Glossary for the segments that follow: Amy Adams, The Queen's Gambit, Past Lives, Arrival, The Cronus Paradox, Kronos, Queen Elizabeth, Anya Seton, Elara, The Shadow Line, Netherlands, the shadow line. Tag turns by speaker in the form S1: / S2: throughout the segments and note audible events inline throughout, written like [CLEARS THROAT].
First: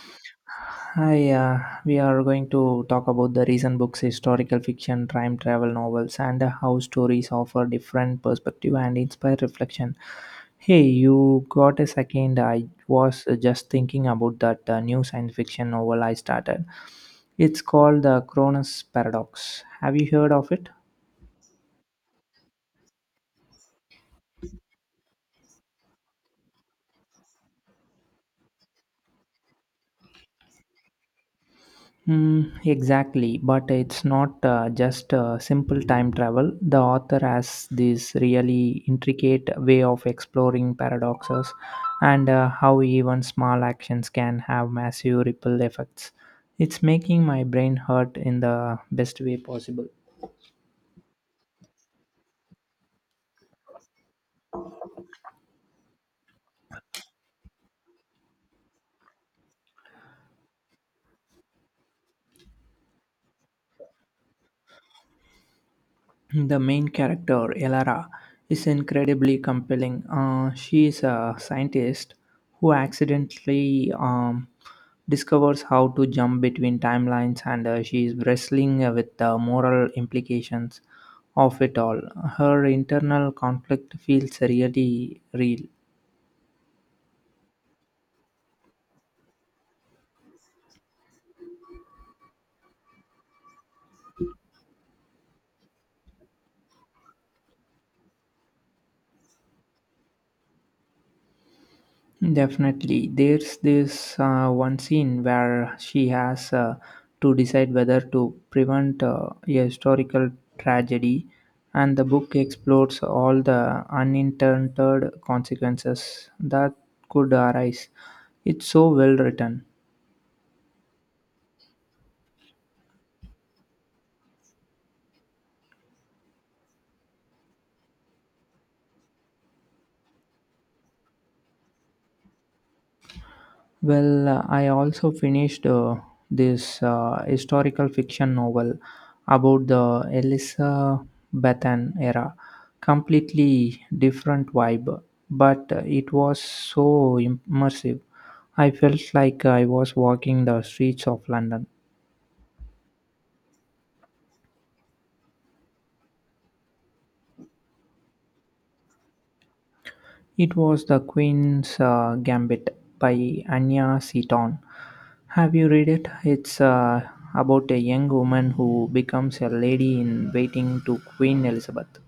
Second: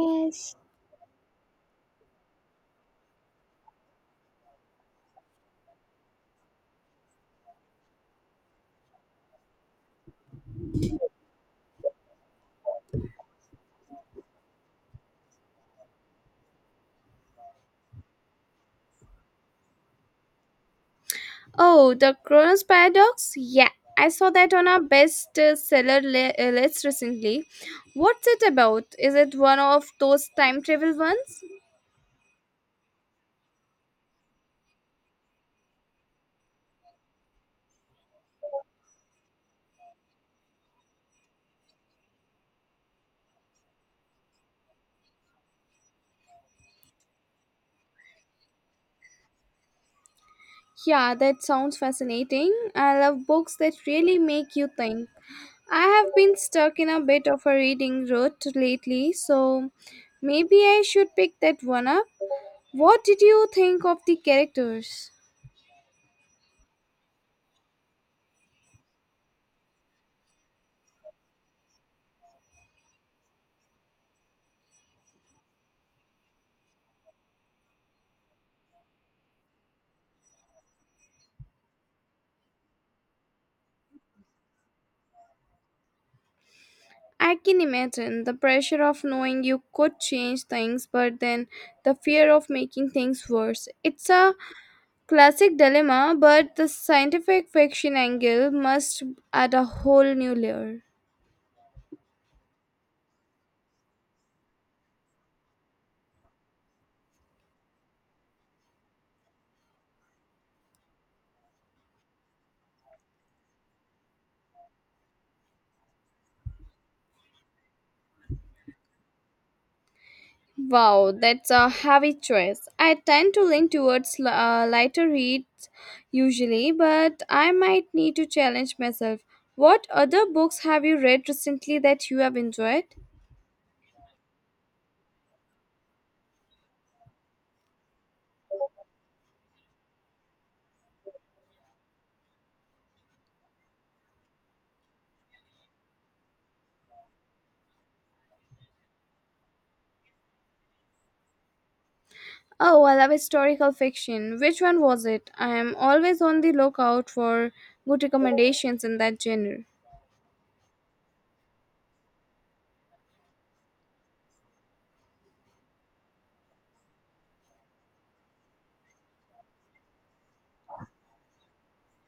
S1: Yes.
S2: Hi, we are going to talk about the recent books, historical fiction, time travel novels, and how stories offer different perspective and inspire reflection. Hey, you got a second? I was just thinking about that new science fiction novel I started. It's called The Cronus Paradox. Have you heard of it?
S1: Oh, the Kronos paradox? Yeah, I saw that on our best list recently. What's it about? Is it one of those time travel ones?
S2: Mm, exactly, but it's not just simple time travel. The author has this really intricate way of exploring paradoxes and how even small actions can have massive ripple effects. It's making my brain hurt in the best way possible.
S1: Yeah, that sounds fascinating. I love books that really make you think. I have been stuck in a bit of a reading rut lately, so maybe I should pick that one up. What did you think of the characters?
S2: The main character, Elara, is incredibly compelling. She is a scientist who accidentally discovers how to jump between timelines, and she is wrestling with the moral implications of it all. Her internal conflict feels really real.
S1: I can imagine the pressure of knowing you could change things, but then the fear of making things worse. It's a classic dilemma, but the scientific fiction angle must add a whole new layer.
S2: Definitely. There's this one scene where she has to decide whether to prevent a historical tragedy, and the book explores all the unintended consequences that could arise. It's so well written.
S1: Wow, that's a heavy choice. I tend to lean towards lighter reads usually, but I might need to challenge myself. What other books have you read recently that you have enjoyed?
S2: Well, I also finished this historical fiction novel about the Elizabethan era. Completely different vibe, but it was so immersive. I felt like I was walking the streets of London.
S1: Oh, I love historical fiction. Which one was it? I am always on the lookout for good recommendations in that genre.
S2: It was The Queen's Gambit by Anya Seton. Have you read it? It's about a young woman who becomes a lady in waiting to Queen Elizabeth.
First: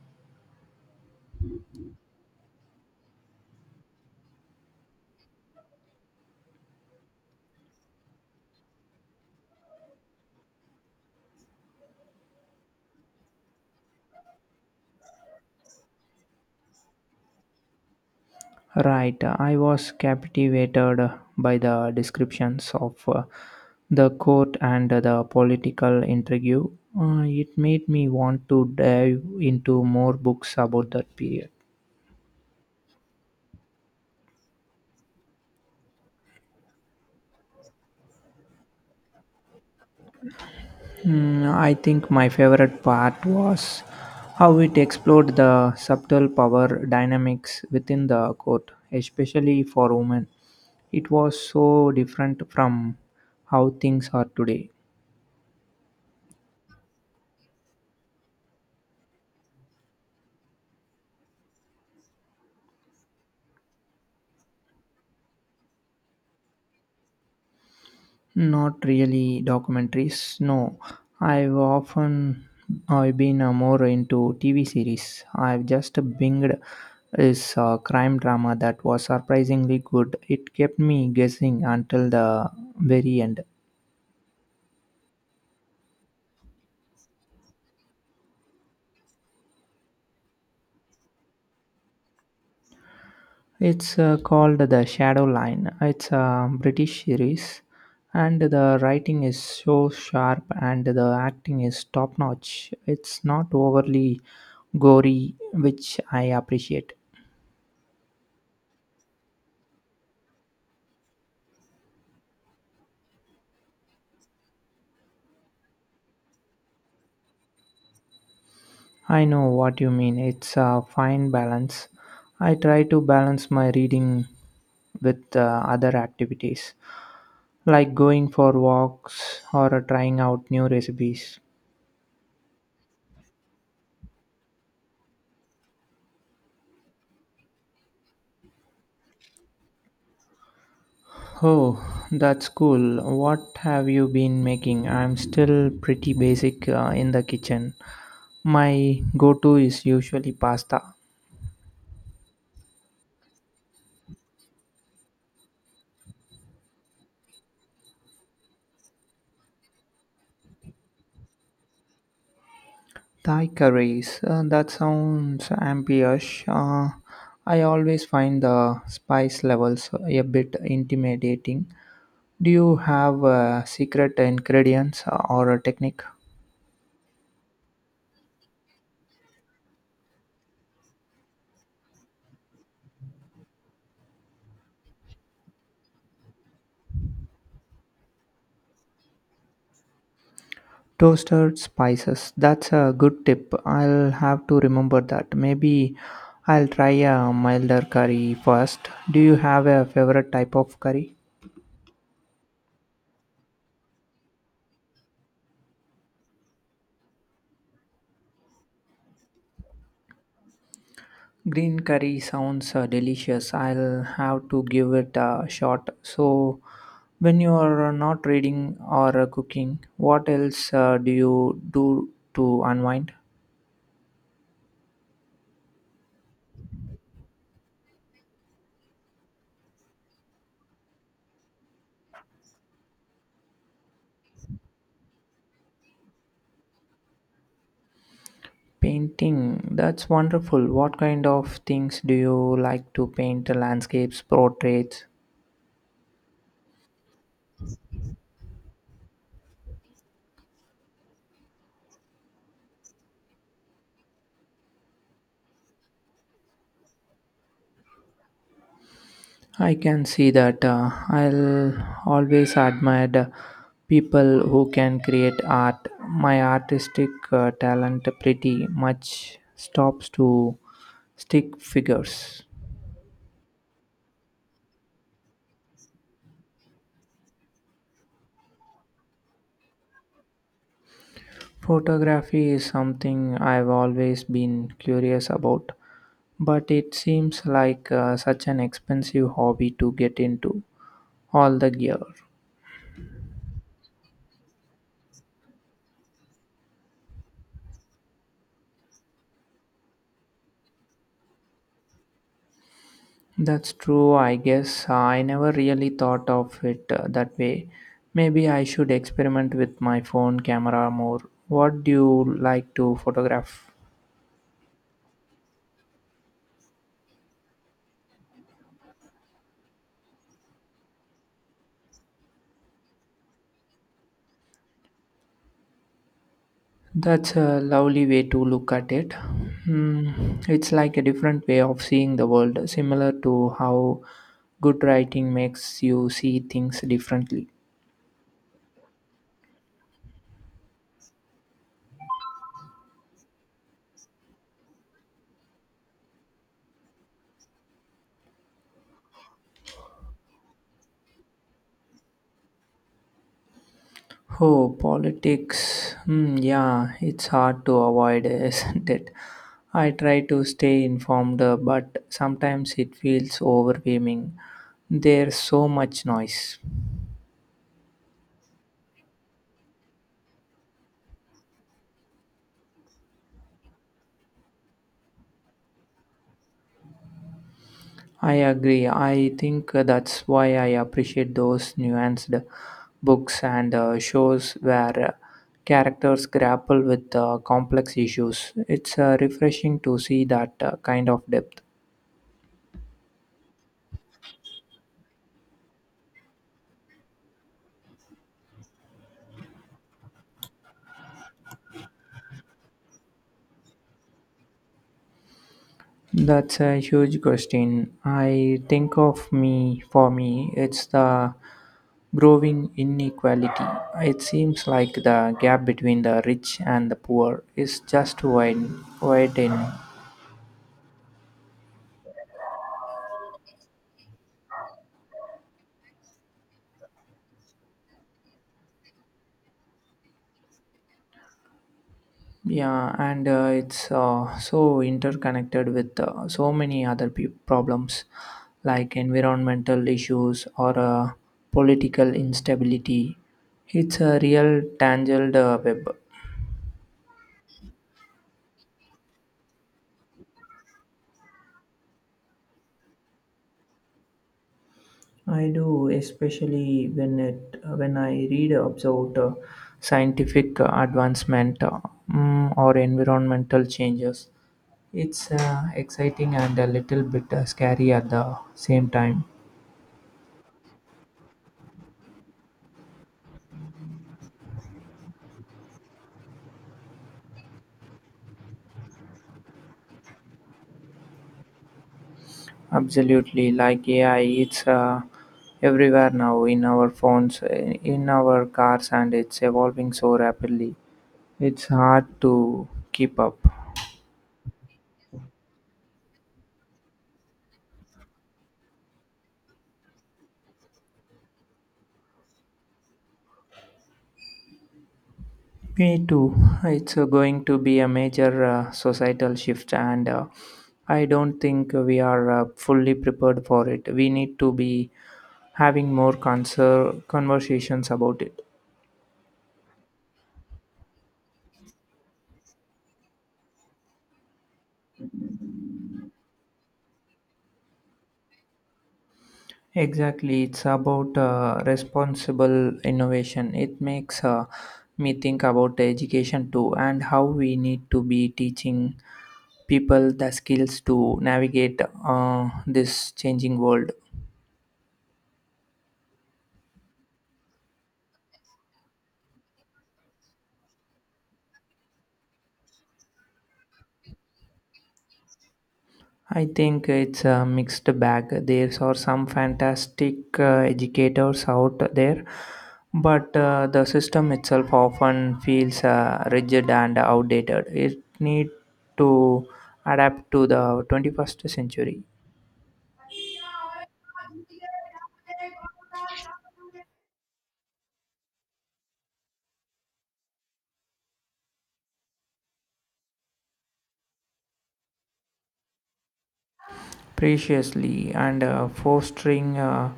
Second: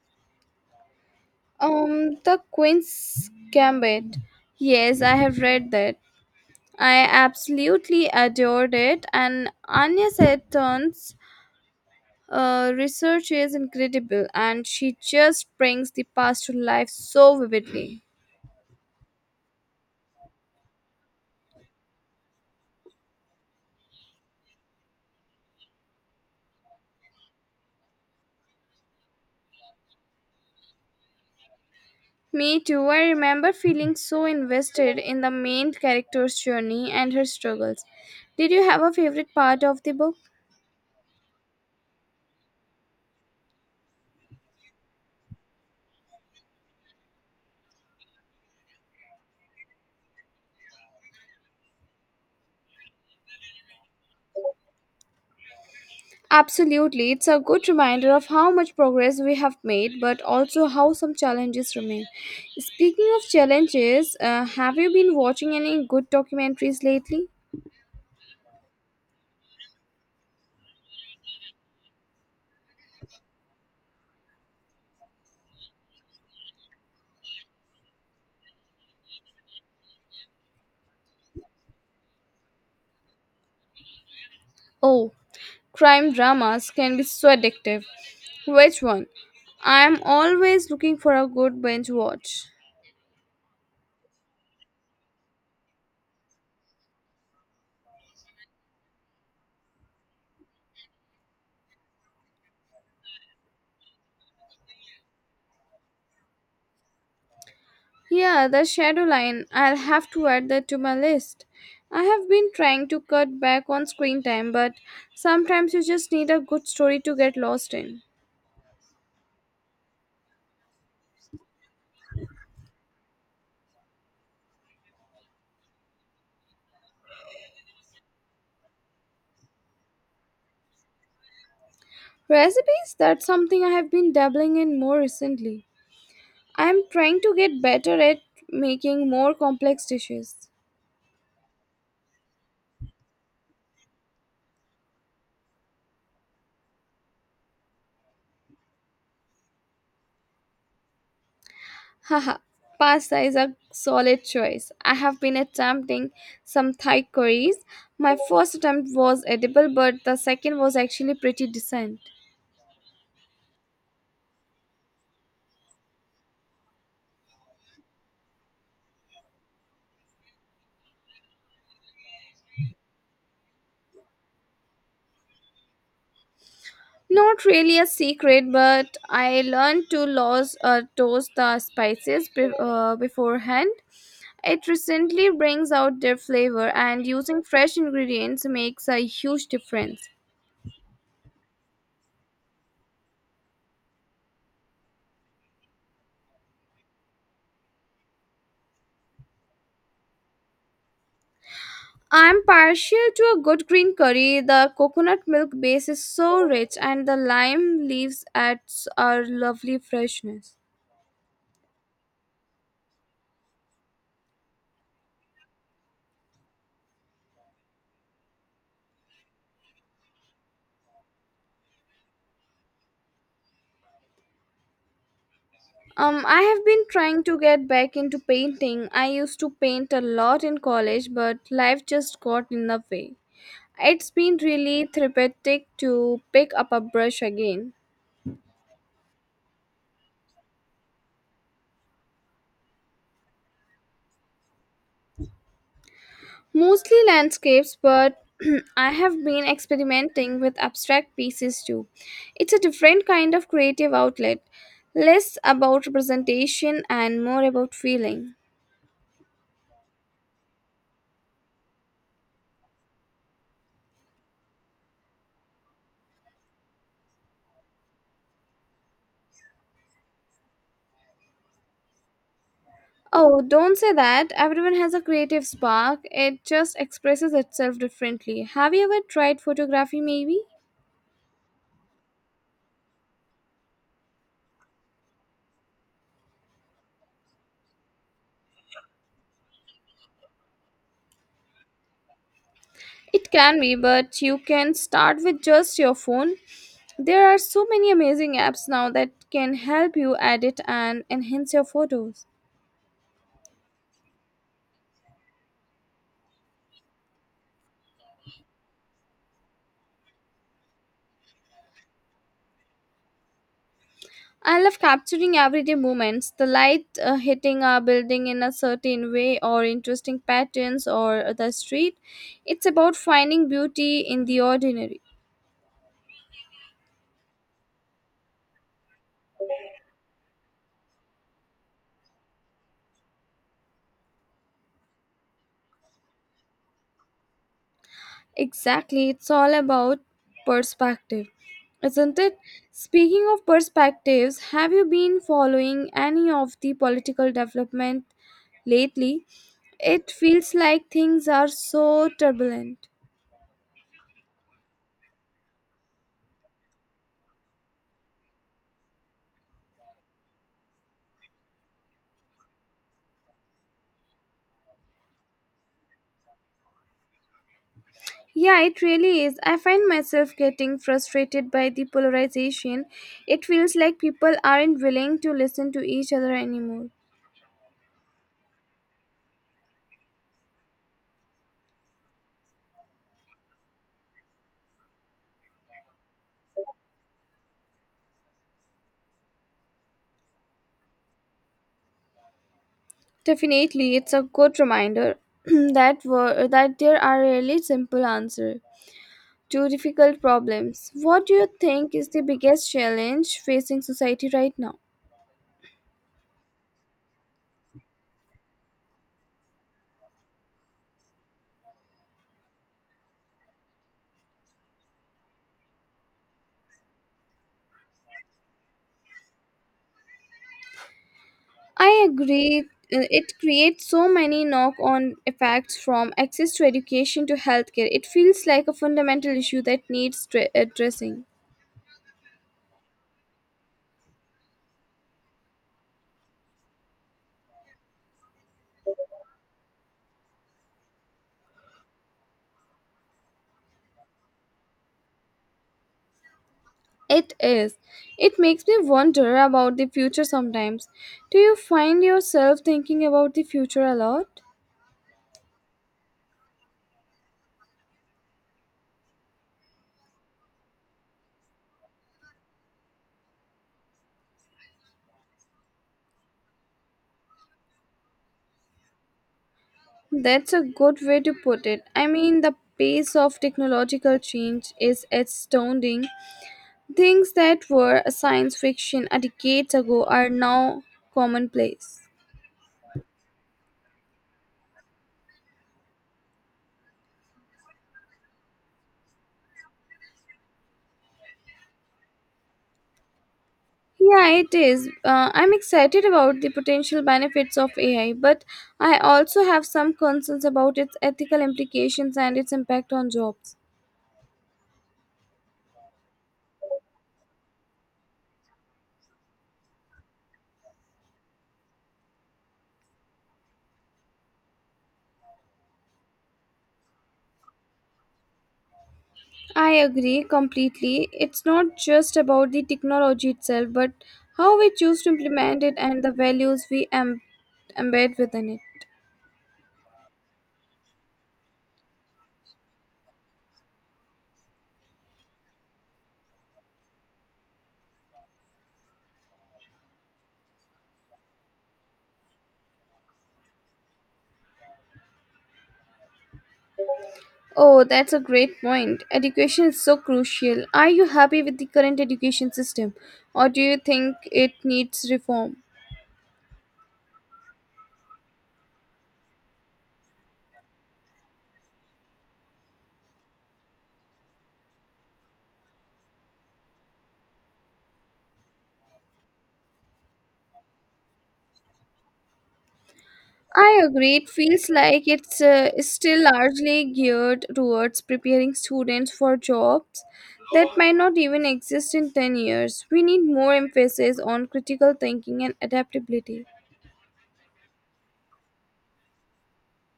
S1: The Queen's Gambit. Yes, I have read that. I absolutely adored it, and Anya Seton's research is incredible, and she just brings the past to life so vividly.
S2: Right, I was captivated by the descriptions of the court and the political intrigue. It made me want to dive into more books about that period.
S1: Me too. I remember feeling so invested in the main character's journey and her struggles. Did you have a favorite part of the book?
S2: Hmm, I think my favorite part was how it explored the subtle power dynamics within the court, especially for women. It was so different from how things are today.
S1: Absolutely. It's a good reminder of how much progress we have made, but also how some challenges remain. Speaking of challenges, have you been watching any good documentaries lately?
S2: Not really documentaries. No, I've often I've been more into TV series. I've just binged this crime drama that was surprisingly good. It kept me guessing until the very end.
S1: Oh, crime dramas can be so addictive. Which one? I am always looking for a good binge watch.
S2: It's called The Shadow Line. It's a British series, and the writing is so sharp and the acting is top notch. It's not overly gory, which I appreciate.
S1: Yeah, the shadow line. I'll have to add that to my list. I have been trying to cut back on screen time, but sometimes you just need a good story to get lost in.
S2: I know what you mean. It's a fine balance. I try to balance my reading with other activities, like going for walks or trying out new recipes.
S1: Recipes, that's something I have been dabbling in more recently. I am trying to get better at making more complex dishes.
S2: Oh, that's cool. What have you been making? I'm still pretty basic in the kitchen. My go to is usually pasta.
S1: Haha, pasta is a solid choice. I have been attempting some Thai curries. My first attempt was edible, but the second was actually pretty decent.
S2: Thai curries, that sounds ambitious. I always find the spice levels a bit intimidating. Do you have secret ingredients or a technique?
S1: Not really a secret, but I learned to lose, toast the spices beforehand. It recently brings out their flavor, and using fresh ingredients makes a huge difference.
S2: Toasted spices, that's a good tip. I'll have to remember that. Maybe I'll try a milder curry first. Do you have a favorite type of curry?
S1: I'm partial to a good green curry. The coconut milk base is so rich, and the lime leaves adds a lovely freshness.
S2: Green curry sounds delicious. I'll have to give it a shot. So, when you are not reading or cooking, what else do you do to unwind?
S1: I have been trying to get back into painting. I used to paint a lot in college, but life just got in the way. It's been really therapeutic to pick up a brush again.
S2: Painting. That's wonderful. What kind of things do you like to paint? Landscapes, portraits?
S1: Mostly landscapes, but [CLEARS THROAT] I have been experimenting with abstract pieces too. It's a different kind of creative outlet, less about representation and more about feeling.
S2: I can see that. I'll always admire the people who can create art. My artistic talent pretty much stops to Stick figures.
S1: Oh, don't say that. Everyone has a creative spark. It just expresses itself differently. Have you ever tried photography, maybe?
S2: Photography is something I've always been curious about, but it seems like such an expensive hobby to get into. All the gear.
S1: It can be, but you can start with just your phone. There are so many amazing apps now that can help you edit and enhance your photos.
S2: That's true, I guess. I never really thought of it that way. Maybe I should experiment with my phone camera more. What do you like to photograph?
S1: I love capturing everyday moments, the light hitting a building in a certain way, or interesting patterns, or the street. It's about finding beauty in the ordinary.
S2: That's a lovely way to look at it. Hmm, it's like a different way of seeing the world, similar to how good writing makes you see things differently.
S1: Exactly, it's all about perspective, isn't it? Speaking of perspectives, have you been following any of the political development lately? It feels like things are so turbulent.
S2: Oh, politics. Hmm, yeah, it's hard to avoid, [LAUGHS] isn't it? I try to stay informed, but sometimes it feels overwhelming. There's so much noise.
S1: Yeah, it really is. I find myself getting frustrated by the polarization. It feels like people aren't willing to listen to each other anymore.
S2: I agree. I think that's why I appreciate those nuanced books and shows where characters grapple with complex issues. It's refreshing to see that kind of depth.
S1: Definitely, it's a good reminder [CLEARS THROAT] that that there are really simple answers. Two difficult problems. What do you think is the biggest challenge facing society right now?
S2: That's a huge question. I think of me, For me, it's the growing inequality. It seems like the gap between the rich and the poor is just widening.
S1: I agree. It creates so many knock on effects from access to education to healthcare. It feels like a fundamental issue that needs addressing.
S2: Yeah, and it's so interconnected with so many other problems like environmental issues or political instability. It's a real tangled web.
S1: It is. It makes me wonder about the future sometimes. Do you find yourself thinking about the future a lot?
S2: I do, especially when I read about scientific advancement or environmental changes. It's exciting and a little bit scary at the same time.
S1: That's a good way to put it. I mean, the pace of technological change is astounding. Things that were a science fiction a decade ago are now commonplace.
S2: Absolutely, like AI, it's everywhere now in our phones, in our cars, and it's evolving so rapidly. It's hard to keep up.
S1: Yeah, it is. I'm excited about the potential benefits of AI, but I also have some concerns about its ethical implications and its impact on jobs.
S2: Me too. It's going to be a major societal shift, and I don't think we are fully prepared for it. We need to be having more conversations about it.
S1: I agree completely. It's not just about the technology itself, but how we choose to implement it and the values we embed within it.
S2: Exactly, it's about responsible innovation. It makes me think about education too, and how we need to be teaching people the skills to navigate this changing world.
S1: Oh, that's a great point. Education is so crucial. Are you happy with the current education system or do you think it needs reform?
S2: I think it's a mixed bag. There are some fantastic educators out there, but the system itself often feels rigid and outdated. It need to adapt to the 21st century.
S1: I agree. It feels like it's is still largely geared towards preparing students for jobs that might not even exist in 10 years. We need more emphasis on critical thinking and adaptability.
S2: Preciously and fostering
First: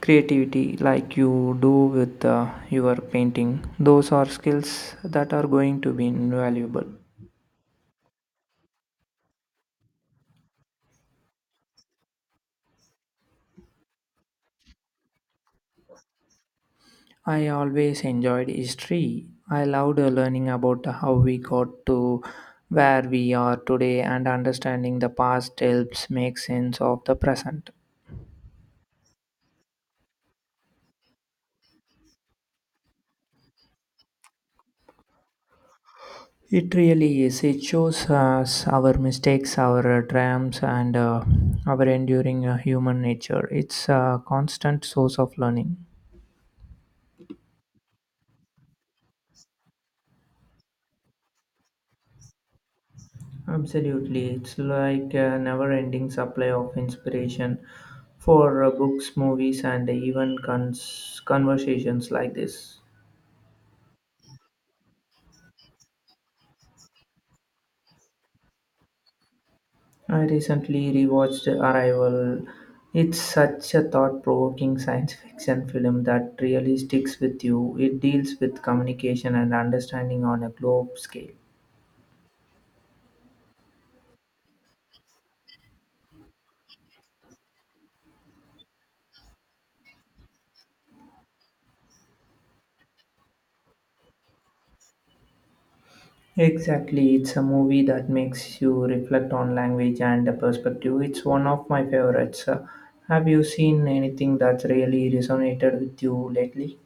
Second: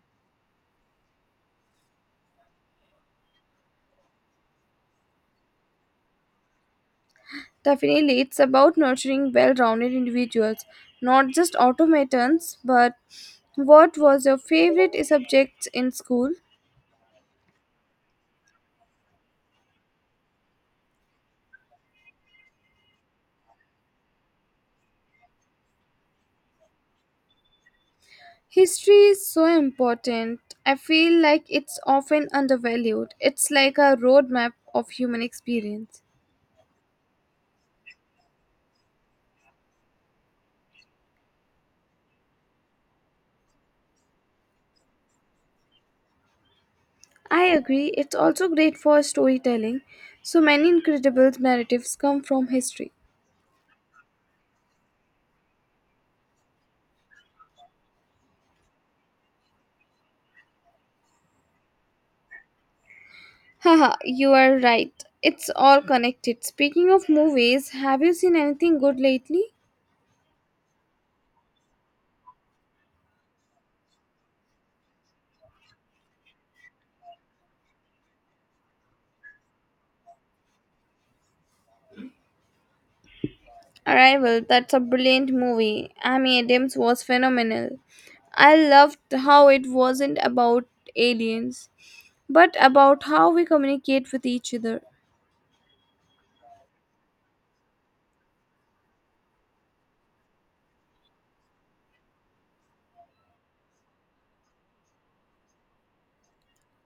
S2: creativity like you do with your painting, those are skills that are going to be invaluable.
S1: Definitely, it's about nurturing well rounded individuals, not just automatons. But what was your favorite subject in school?
S2: I always enjoyed history. I loved learning about how we got to where we are today, and understanding the past helps make sense of the present.
S1: History is so important. I feel like it's often undervalued. It's like a roadmap of human experience.
S2: It really is. It shows us our mistakes, our triumphs, and our enduring human nature. It's a constant source of learning.
S1: I agree, it's also great for storytelling. So many incredible narratives come from history.
S2: Absolutely. It's like a never ending supply of inspiration for books, movies, and even conversations like this.
S1: Haha, you are right. It's all connected. Speaking of movies, have you seen anything good lately?
S2: I recently rewatched Arrival. It's such a thought provoking science fiction film that really sticks with you. It deals with communication and understanding on a globe scale.
S1: Arrival, that's a brilliant movie. Amy Adams was phenomenal. I loved how it wasn't about aliens, but about how we communicate with each other.
S2: Exactly, it's a movie that makes you reflect on language and the perspective. It's one of my favorites. Have you seen anything that's really resonated with you lately?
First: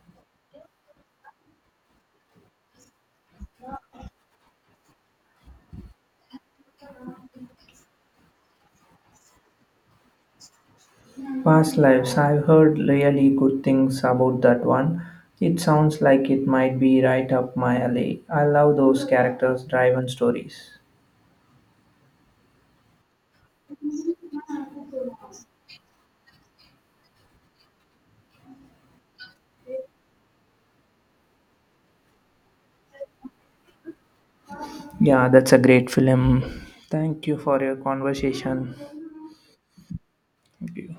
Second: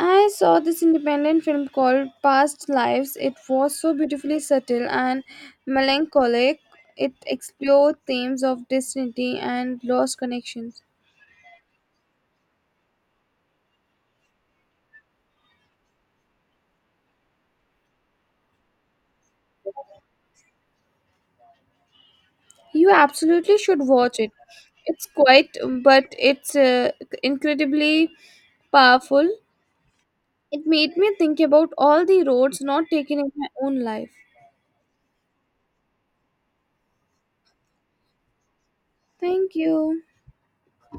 S1: I saw this independent film called Past Lives. It was so beautifully subtle and melancholic. It explored themes of destiny and lost connections.
S2: Past Lives, I've heard really good things about that one. It sounds like it might be right up my alley. I love those characters driven stories.
S1: You absolutely should watch it. It's quite, but it's incredibly powerful. It made me think about all the roads not taken in my own life.
S2: Yeah, that's a great film. Thank you for your conversation.
S1: Thank you.
S2: Thank you.